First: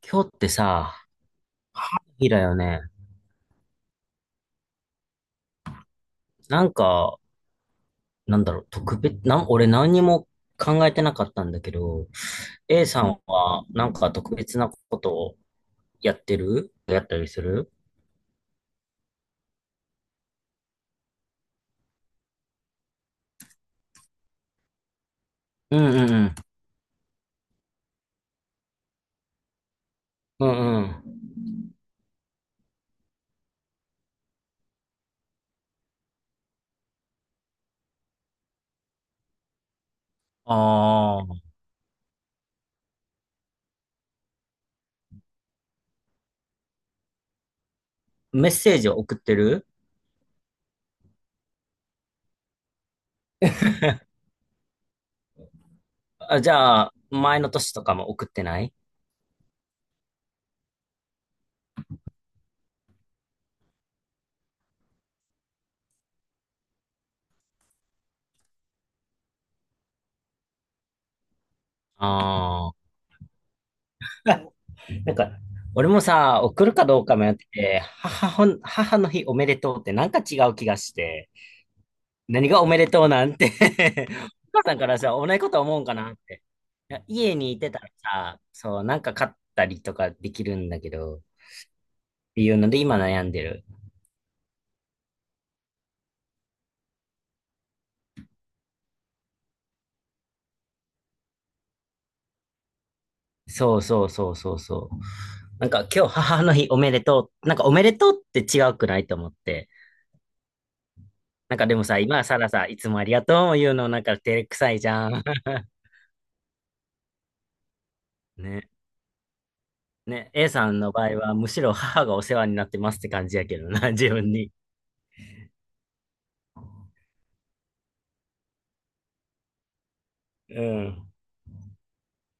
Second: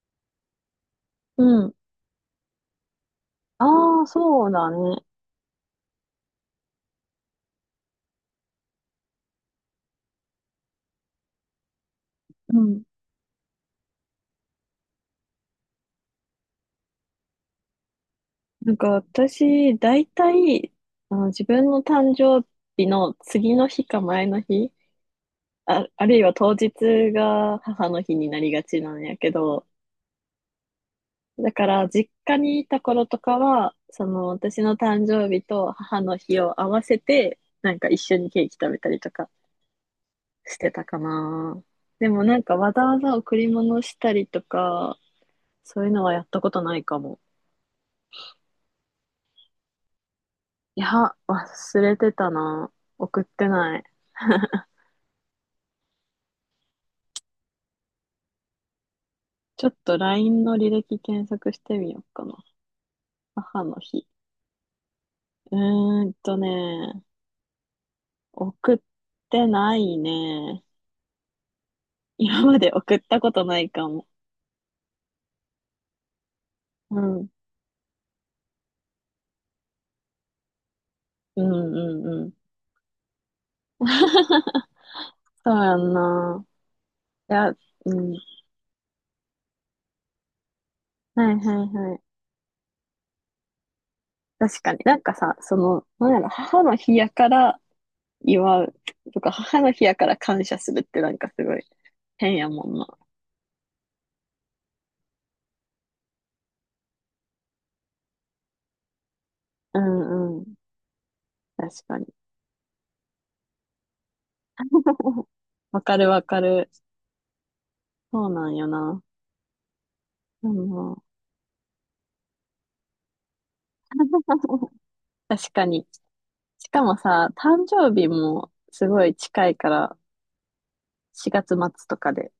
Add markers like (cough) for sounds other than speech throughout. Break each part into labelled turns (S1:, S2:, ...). S1: 今日ってさ、
S2: うん。
S1: 日だよね。
S2: ああ、そうだね。
S1: なんか、なんだろう、特別、なん、俺何にも考えてなかったんだけど、
S2: うん。
S1: A さんはなんか特別なことをやってるやったりする？
S2: なんか私、大体、あの、自分の誕生日の次の日か前の日、
S1: う
S2: あ、
S1: ん
S2: あ
S1: うんう
S2: るいは
S1: ん。
S2: 当日が母の日になりがちなんやけど、
S1: うんうん。
S2: だから実家にいた頃とかは、その私の誕生日と母の日を合わせて、なんか一緒にケーキ食べたりとかしてたか
S1: ああ、
S2: な。でもなんかわざわざ贈り物したりとか、そういうのはやったことないかも。
S1: メッセージを送ってる？
S2: いや、忘れてたな。送ってない。
S1: あ、じゃあ、前の年とかも送ってない？
S2: ちょっと LINE の履歴検索してみようかな。母の日。うーんとね、送ってないね。今まで
S1: ああ
S2: 送ったことないかも。
S1: ー、なんか、俺もさ、送るか
S2: う
S1: どうか
S2: ん。
S1: 迷ってて、母ほん、母の日おめでとうってなんか違う気がして、
S2: うんうんうん。
S1: 何がおめでとうなんて？ (laughs) お母
S2: (laughs)
S1: さんからさ、同じこ
S2: そ
S1: と
S2: うや
S1: 思うん
S2: ん
S1: かなって。
S2: な。
S1: いや
S2: い
S1: 家に
S2: や、
S1: いてたら
S2: うん。
S1: さ、そう、なんか買ったりとかできるんだけど、っ
S2: はいはいはい。
S1: ていうので今悩んでる。
S2: 確かになんかさ、その、なんやろ、母の日やから祝うとか、母の日やから感謝するってなんかすごい変やもんな。
S1: そうそうそうそうそう。なんか今日母の日おめでとう。なんかおめでとうって違うくないと思って。
S2: うんうん。
S1: なんかで
S2: 確
S1: も
S2: か
S1: さ、
S2: に。
S1: 今さらさ、いつもありがとうも言うのなんか照れくさいじゃん。
S2: (laughs) わかるわかる。そう
S1: (laughs)
S2: なんよ
S1: ね。
S2: な。
S1: ね。
S2: あ
S1: A さんの
S2: の、
S1: 場合はむしろ母がお世話になってますって感じやけどな、自分に。
S2: (laughs) 確かに。しかもさ、誕生日もすごい近いから、
S1: うん。
S2: 4月末とかで。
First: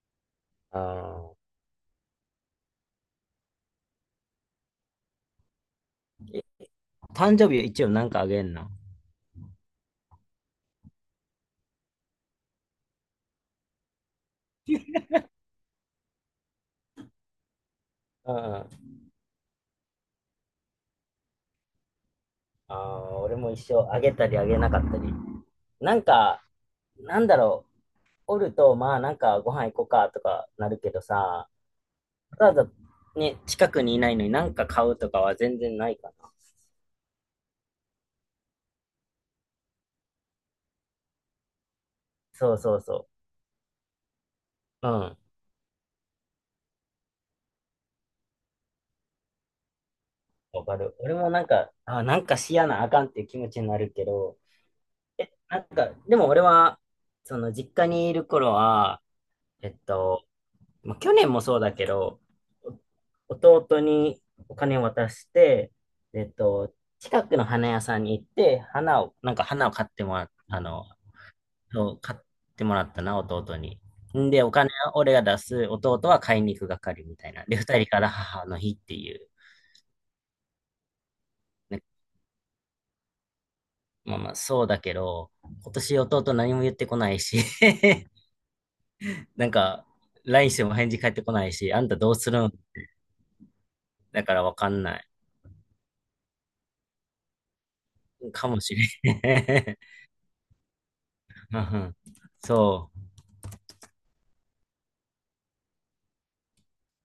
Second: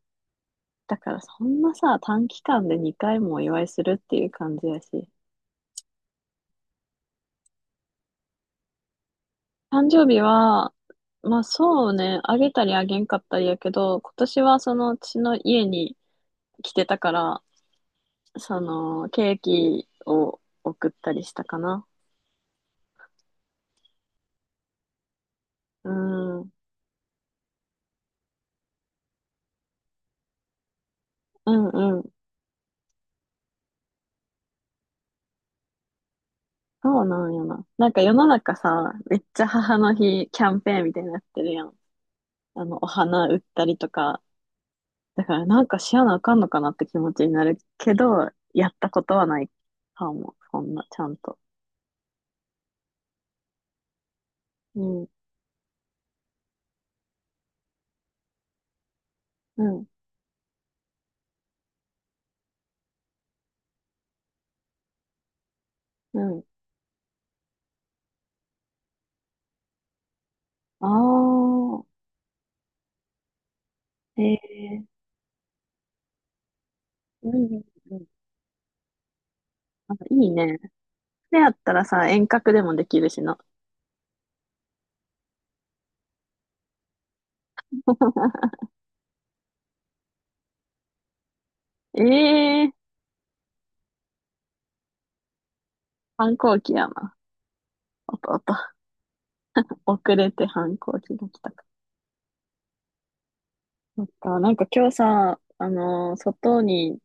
S2: だから
S1: あ
S2: そんなさ、短期間で2回もお祝いするっていう感じやし。
S1: ー、誕生日は一応なんかあげんの？
S2: 誕生日は、まあそうね、あげたりあげんかったりやけど、今年はそのうちの家に来てたから、
S1: うんうん。
S2: そ
S1: あ
S2: のケーキを送ったりしたかな。
S1: あ、俺も一生あげたりあげなかったり。
S2: う
S1: なん
S2: ん、
S1: か、
S2: うん
S1: なんだろう、おると、まあなんかご飯行こうかとかなるけどさ、
S2: うん、
S1: ただね、近くにいないのになんか買うとかは全然ないかな。
S2: そうなんよな。なんか世の中さ、めっちゃ母の日キャンペーンみたいになってるやん。
S1: そう
S2: あ
S1: そ
S2: の、
S1: う
S2: お
S1: そ
S2: 花売ったりとか。
S1: う。うん。
S2: だからなんかしやなあかんのかなって気持ちになるけど、やったことはないかも。そ
S1: わ
S2: ん
S1: か
S2: な、
S1: る。
S2: ちゃ
S1: 俺
S2: ん
S1: も
S2: と。
S1: なんか、あ、なんかしやなあかんっていう気持ちになるけど、
S2: うん、
S1: なんか、でも俺は、その実家にいる頃は、
S2: う
S1: えっ
S2: ん、
S1: と、まあ、去年もそうだけど、お弟にお金を渡して、
S2: う
S1: えっ
S2: ん。
S1: と、近くの花屋さんに行って、花を、なんか花を買ってもらっ、あの、
S2: ああ、
S1: そう買ってもらったな、弟に。
S2: え
S1: んで、お金
S2: え、
S1: は俺が出す、弟は買いに行く係みた
S2: う
S1: いな。
S2: ん、う
S1: で、
S2: ん
S1: 二人
S2: う
S1: か
S2: ん。
S1: ら母の日っていう。
S2: あ、いいね。でやった
S1: ね、
S2: らさ、遠隔でもできるしな。
S1: まあまあ、そうだけど、今年弟何も言ってこないし、(laughs) なんか、LINE しても返事返ってこないし、あんたどうするん？
S2: ええ、
S1: だからわかんない。
S2: 反抗期やな。弟。
S1: かもしれん。(laughs)
S2: 遅れて反抗期が来た
S1: (laughs) うんう
S2: か。
S1: ん。そ
S2: そっか、なんか今日さ、あの、外に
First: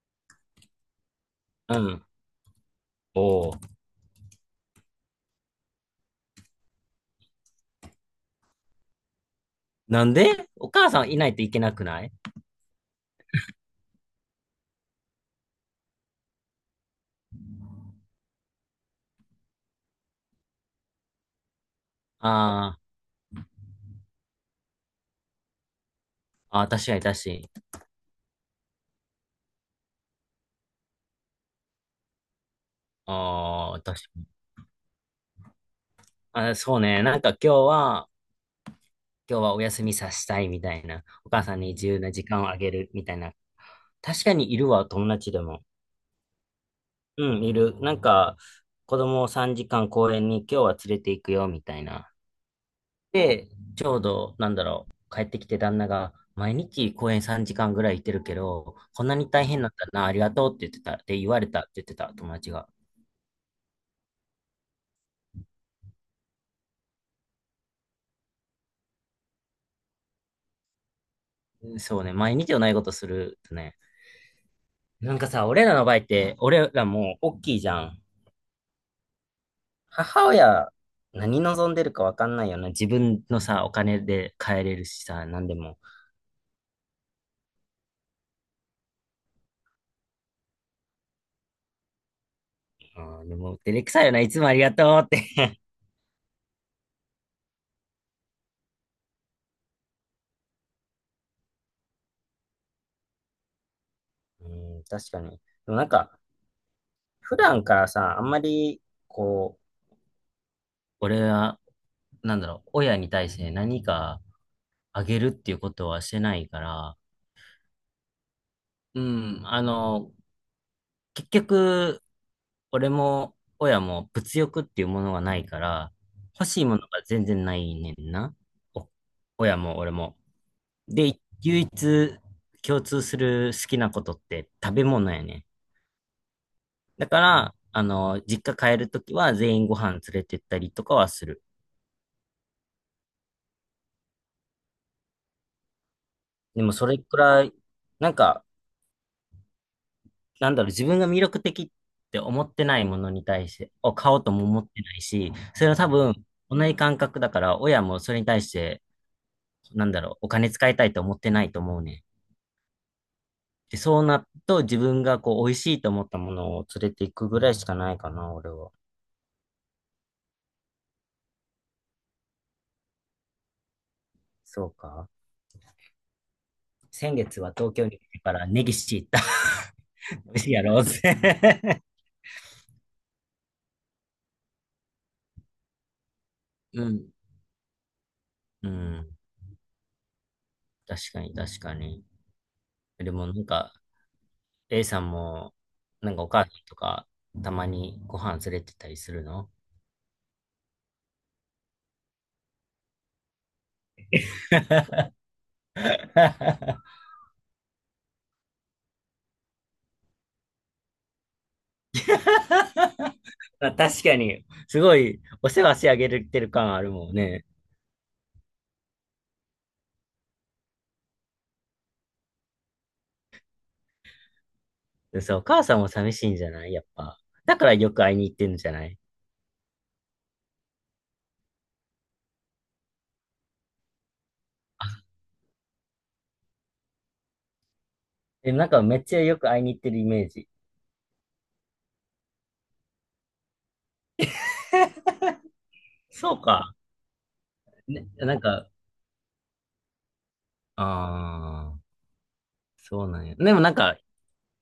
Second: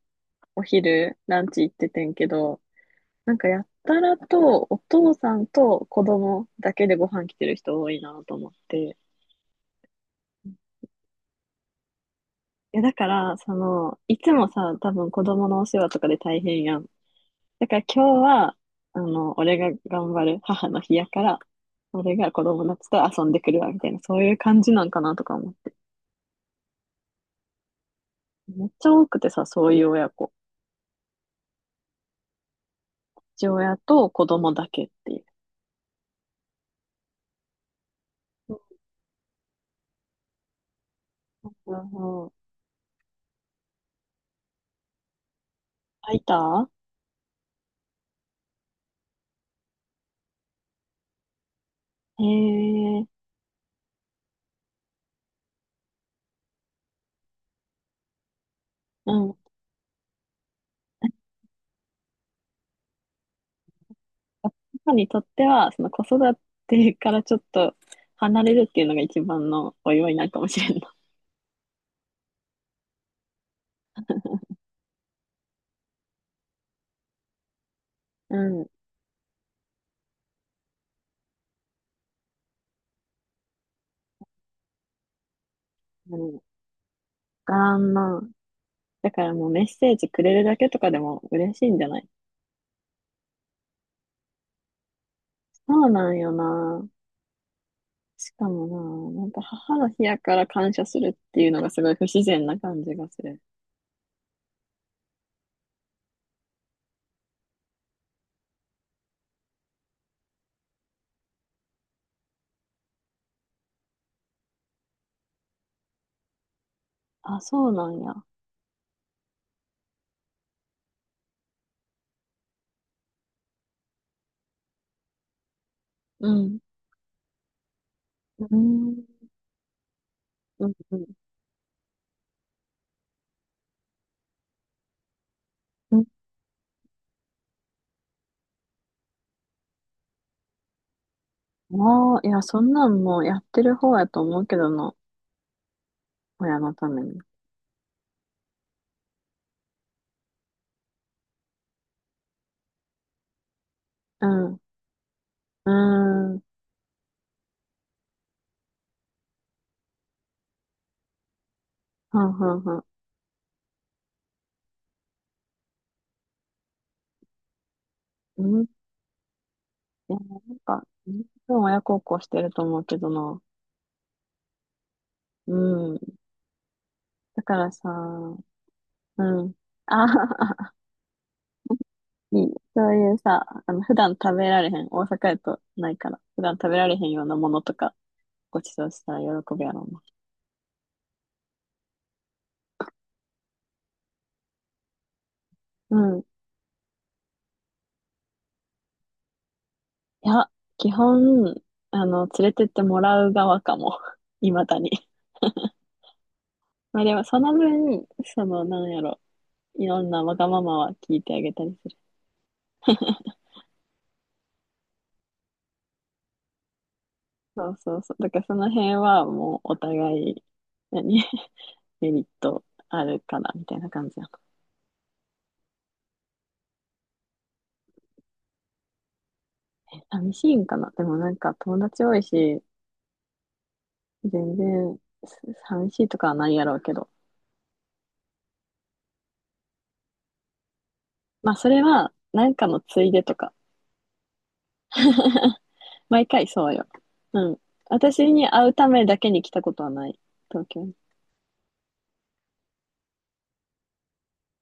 S2: お昼ランチ行っ
S1: う。う
S2: てて
S1: ん。
S2: んけど、
S1: お
S2: なんか
S1: お。
S2: やったらとお父さんと子供だけでご飯来てる人多いなと思って。
S1: なんでお母さんいないといけなくない？
S2: いやだから、その、いつもさ、多分子供のお世話とかで大変やん。だから今日は、あの、俺が頑張る母の日やから、俺
S1: あ
S2: が子供
S1: ー、
S2: たちと遊んでくるわ、みたいな、そういう感じなんかなとか思って。
S1: あー、確かに確かに。
S2: めっちゃ多くてさ、そういう親子。父
S1: あ
S2: 親
S1: あ、確か
S2: と子
S1: に。
S2: 供だけっていう。
S1: あ、そうね。なんか今日は、
S2: う
S1: 今日はお休みさせたいみたいな。お母
S2: ん
S1: さんに
S2: う
S1: 自由な
S2: ん
S1: 時
S2: うん。
S1: 間をあげるみたいな。確かにいるわ、友達でも。
S2: 空いた、
S1: うん、いる。なんか、子供を3時間公園に今日は連れて行くよみたいな。
S2: へえ。
S1: で、ちょうど、なんだろう、帰ってきて旦那が、毎日公園3時間ぐらい行ってるけど、こん
S2: う
S1: なに
S2: ん、
S1: 大変なんだな、ありがとうって言ってた、って言われたって言ってた、友達が。
S2: 母にとっては、その子育てからちょっと離れるっていうのが一番のお祝いなのかもしれんな。
S1: そうね、毎日同じことするとね。なんかさ、俺らの場合って、俺らもう大きいじゃん。
S2: うん。
S1: 母親、何望んでるかわかんないよな。自分のさ、お金で買えれるしさ、何でも。
S2: うん、あんな。だからもうメッセージくれるだけとかでも嬉しいんじゃない、
S1: うん、でも、照れくさいよな、いつもありがとうって。
S2: そうなんよな。しかもな、なんか母の日やから感謝するっていうのがすごい不自然な感じがする。
S1: (laughs) うん、確かに。でもなんか、普段からさ、あんまり、こう、俺はなんだろう、親に対して何かあげるっていうことはしてないから、
S2: あ、そうなんや。
S1: うん、あの、結局、俺も親も物欲っていうものがないから、
S2: う
S1: 欲
S2: ん。
S1: しいものが全然ないねんな。
S2: う
S1: お
S2: ん。
S1: 親も俺も。
S2: うん。う
S1: で、
S2: ん。
S1: 唯一共通する好きなことって食べ物やね
S2: うん、
S1: ん。だから、あの、実家帰るときは全員ご飯連れてったりとかはする。
S2: もう、いや、そんなんもうやってる方やと思うけどな。親
S1: で
S2: の
S1: もそ
S2: た
S1: れ
S2: め
S1: く
S2: に。
S1: らい、なんか、なんだろう、自分が魅力的って思ってないものに対して、を買おう
S2: う
S1: とも
S2: ん。
S1: 思ってないし、それ
S2: う
S1: は多分、
S2: ん。
S1: 同じ感覚だから、親もそれに対して、なんだろう、お金使いたいと思ってないと思うね。
S2: はんはんはん。
S1: で、そうなると、自分がこう、美味しいと思ったものを連れていくぐらいしかないかな、
S2: う
S1: 俺
S2: ん。
S1: は。
S2: いや、なんか、みんな親孝行してると思うけどな。
S1: そうか。
S2: うん。
S1: 先月
S2: だ
S1: は
S2: から
S1: 東京
S2: さ、
S1: に来てか
S2: う
S1: らネギシ行った。
S2: ん。あ
S1: (laughs) 美味しいや
S2: あ、
S1: ろうぜ。(laughs)
S2: (laughs) いい。そういうさ、あの、普段食べられへん。大阪やとないから。普段食べ
S1: う
S2: られへん
S1: ん。
S2: ようなものとか、ご
S1: う
S2: ちそうした
S1: ん。
S2: ら喜ぶやろう
S1: 確かに、確かに。でもなんか、A さんも、
S2: な。
S1: な
S2: う
S1: んか
S2: ん。
S1: お母さんとか、たまにご飯連れてったりするの？
S2: いや、基本、あの、連れてってもらう側かも。(laughs) いまだに。
S1: (laughs)
S2: まあでも、その分、その、なんやろ。いろんなわがままは聞いてあげたりする、
S1: まあ確かに、すごい、お世話してあげれてる感あるもんね。
S2: そうそうそう。だからその辺はもうお互い、何 (laughs) メリットあるかなみたいな感じなの。
S1: そう、お母さんも寂しいんじゃない、やっぱ。だからよく会いに行ってんじゃない？
S2: 寂しいんかな、でもなんか友達多いし、全然、す寂しいとかはないやろうけど。
S1: え、なんかめっちゃよく会いに行ってるイメージ。
S2: まあそれは、なんかのついでとか。(laughs) 毎
S1: そう
S2: 回そ
S1: か。
S2: うよ。うん。
S1: ね、
S2: 私
S1: なん
S2: に会
S1: か、
S2: うためだけに来たことはない。東京に。
S1: ああ、そうなんや。でもなんか、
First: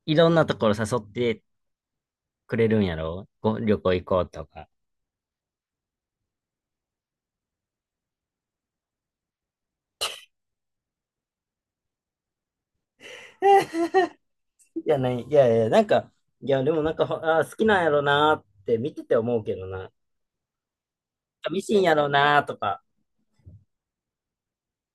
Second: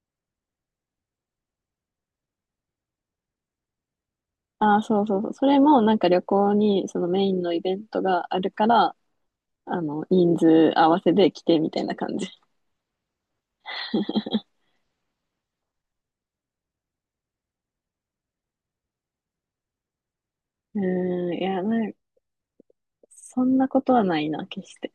S1: いろんなところ誘ってくれるんやろ？ご旅行行こうとか。
S2: ああ、そうそうそう。それもなんか旅行にそのメインのイベントがあるから、あの、人数合わせで来てみたいな感じ。
S1: (laughs) いや、ない、いやいや、なんか、いや、でもなんか、ほあー、好きなんやろなーって見てて思うけどな。
S2: うーん、いや、
S1: ミ
S2: な
S1: シン
S2: ん
S1: やろなーとか。
S2: そんなことはないな、決して。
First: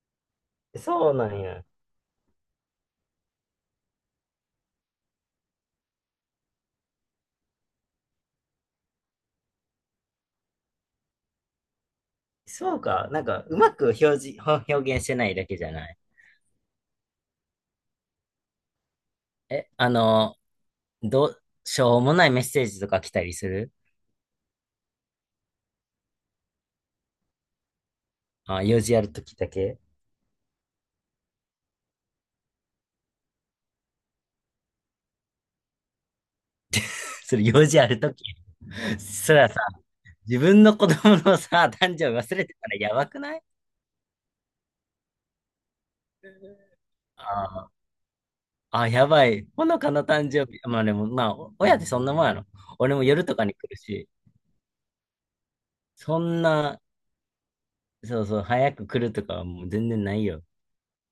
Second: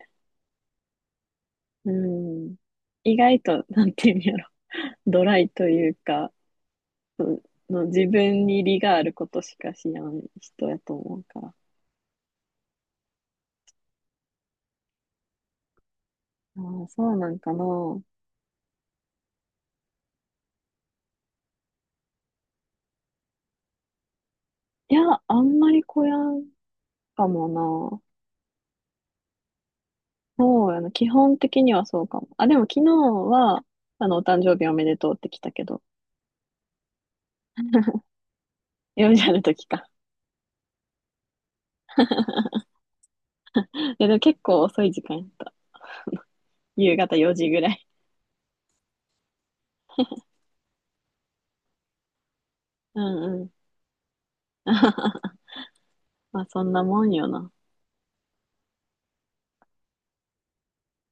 S1: そうなんや。
S2: うん。意外と、なんていうんやろ、(laughs) ドライというか、うんの自分に利があることしかしない人やと思うから。
S1: そうか。なんか、うまく表示、ほ表現してないだけじゃない。
S2: ああ、そうなんかな。
S1: え、あの、どう、しょうもないメッセージとか来たりする
S2: いや、あんまりこやんかもな。
S1: あ、用事あるときだけ？
S2: そうやな。基本的にはそうかも。あ、でも昨日は、あの、お誕生日おめでとうって来たけど、
S1: (laughs) それ用事あるとき。
S2: 4時あ
S1: そ
S2: る
S1: れはさ、
S2: 時か。
S1: 自分の子供のさ、誕生日忘れてたらやばくない？
S2: (laughs) いや、でも結構遅い時間やった。夕方
S1: あ
S2: 4時ぐ
S1: ー、
S2: らい。
S1: あ、やばい。ほのかの誕生日。まあでも、まあ、お親ってそんなもんやろ。俺
S2: う
S1: も夜と
S2: んう
S1: か
S2: ん。
S1: に来るし。
S2: (laughs)
S1: そん
S2: まあ、そん
S1: な、
S2: なもんよな。
S1: そうそう、早く来るとかはもう全然ないよ。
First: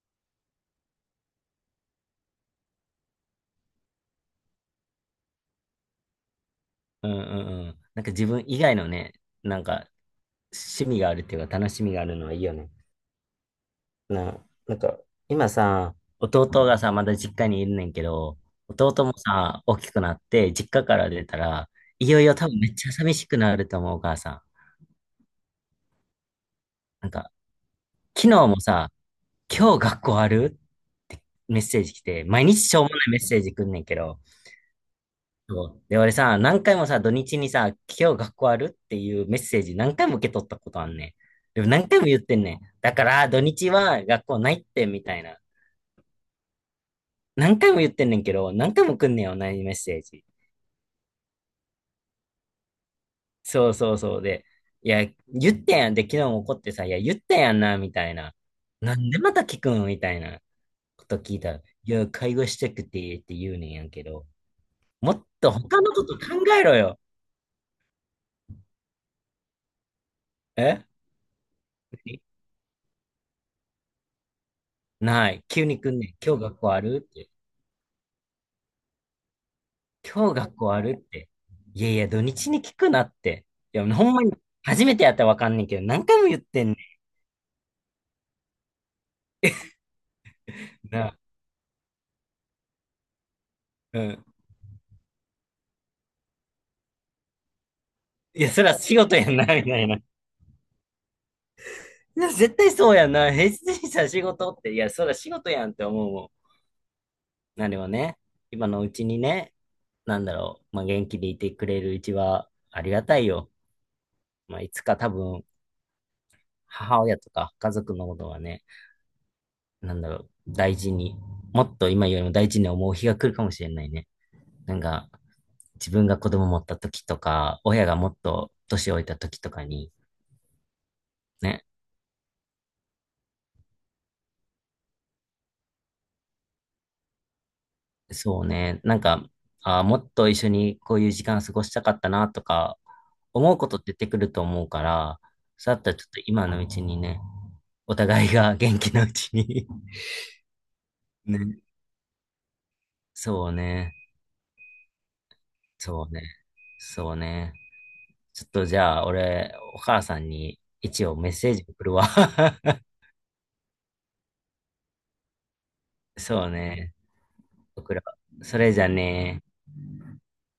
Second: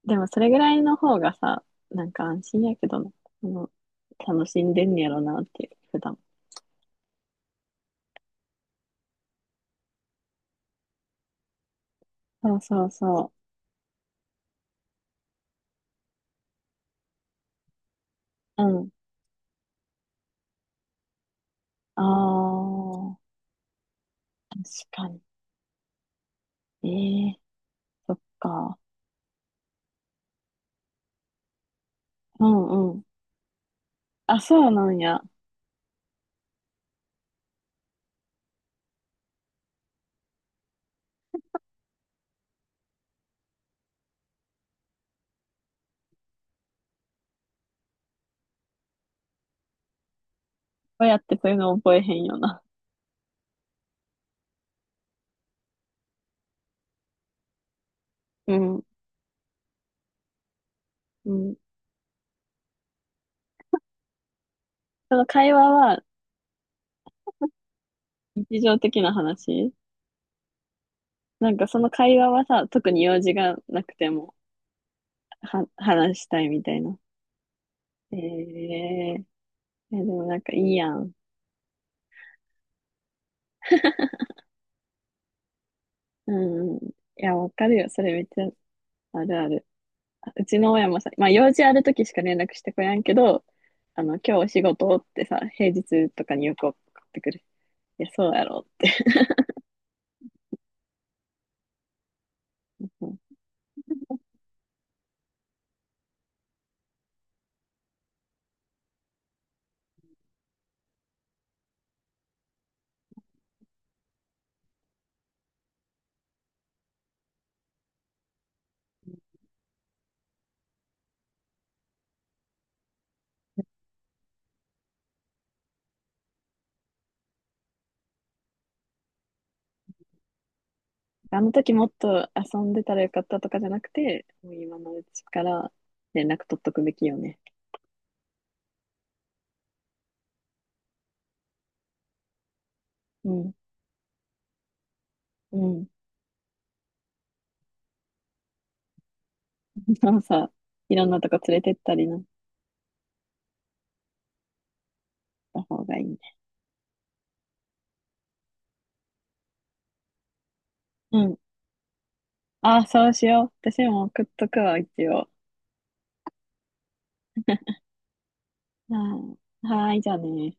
S2: でもそれぐらいの方がさ、なんか安心やけどな。あの、楽しんでんねやろなっていう、普段。
S1: うんうんうん。なんか自分以外のね、なんか趣味があるっていうか楽しみがあるのはいいよ
S2: そう
S1: ね。
S2: そうそ
S1: な、なんか今さ、弟がさ、まだ実家にいるねんけど、
S2: う。うん。
S1: 弟もさ、大きくなって実家から出たら、いよいよ多分め
S2: あ
S1: っちゃ寂
S2: あ、
S1: しくなると思う、お母さん。
S2: 確かに。え
S1: なんか、
S2: え、そっ
S1: 昨日も
S2: か。
S1: さ、今日学校ある？メッセージ来て、
S2: う
S1: 毎日しょうも
S2: んう
S1: ない
S2: ん。
S1: メッセージ来んねんけど、
S2: あ、そうなんや。
S1: そう。で、俺さ、何回もさ、土日にさ、今日学校あるっていうメッセージ何回も受け取ったことあんねん。でも何回も言ってんねん。だから、土日は学校ないって、みたいな。何回も言ってんねんけど、何回も来んねんよ、同じメッセージ。
S2: どうやってそういうの覚えへんよな。
S1: そうそうそうで。いや、言ってんやん。で、昨日も怒ってさ、いや、言ってんやんな、みたいな。
S2: うん。
S1: なんでまた聞くんみたいなこと
S2: う
S1: 聞いた
S2: ん。
S1: ら、いや、会話したくて、って言うねんやんけど、も
S2: その
S1: っと
S2: 会話
S1: 他の
S2: は
S1: こと考えろよ。
S2: 日常的な話
S1: え、
S2: なんか、その会話はさ、特に用事がなくても、
S1: ない。急
S2: は
S1: に来んねん。
S2: 話し
S1: 今
S2: た
S1: 日
S2: い
S1: 学
S2: みた
S1: 校
S2: い
S1: あ
S2: な。
S1: るって。
S2: ええ、え、でも
S1: 今日
S2: なんか
S1: 学
S2: い
S1: 校
S2: い
S1: あ
S2: や
S1: るっ
S2: ん。
S1: て。いやいや、土日に聞くなって。いや、ほんまに、初めてやったらわかんねんけど、何回も
S2: う
S1: 言って
S2: ん
S1: ん
S2: う
S1: ね
S2: ん。いや、わかるよ。それめっちゃあるある。うちの親
S1: ん
S2: もさ、
S1: な。
S2: まあ用事ある時しか連絡してこやんけど、
S1: う
S2: あの、
S1: ん。
S2: 今日お仕事ってさ、平日とかによく送ってくる。いや、そう
S1: い
S2: や
S1: や、そ
S2: ろっ
S1: ら
S2: て。
S1: 仕事やんな、みたいな。いや、絶対
S2: う
S1: そうやん
S2: ん、
S1: な。平日にさ、仕事って。いや、そら仕事やんって思うもん。なればね、今のうちにね、なんだろう、まあ、元気でいてくれるうちはありがたいよ。まあ、いつか多分、母親とか家族のことはね、なんだろう、大事に、もっと今よりも大事に思う日が来るかもしれないね。なんか、自分が子供持った時とか、親がもっと年老いた時とかに、
S2: あの
S1: ね、
S2: 時もっと遊んでたらよかったとかじゃなくて、もう今のうちから連絡取っとくべきよね。
S1: そうね、なんか、あーもっと一緒にこういう時間過ごしたかったなとか、
S2: う
S1: 思
S2: ん、
S1: うこと出てくると思うから、
S2: う
S1: そうだっ
S2: ん。
S1: たらちょっ
S2: (laughs)
S1: と今のうちにね、お互いが元気なうちに。
S2: でもさ、いろんなと
S1: (laughs)
S2: こ連
S1: ね、
S2: れてったりなっ
S1: そうね、
S2: た方がいい
S1: そう
S2: ね。
S1: ね、そうね。ちょっとじゃあ、俺、お母さんに一応
S2: う
S1: メッ
S2: ん。
S1: セージ送るわ。
S2: あ
S1: (laughs)
S2: あ、そうしよう。私も送っとくわ、一応。
S1: そうね、送ろう。それじゃ
S2: あ
S1: ね。
S2: あ、はーい、じゃあね。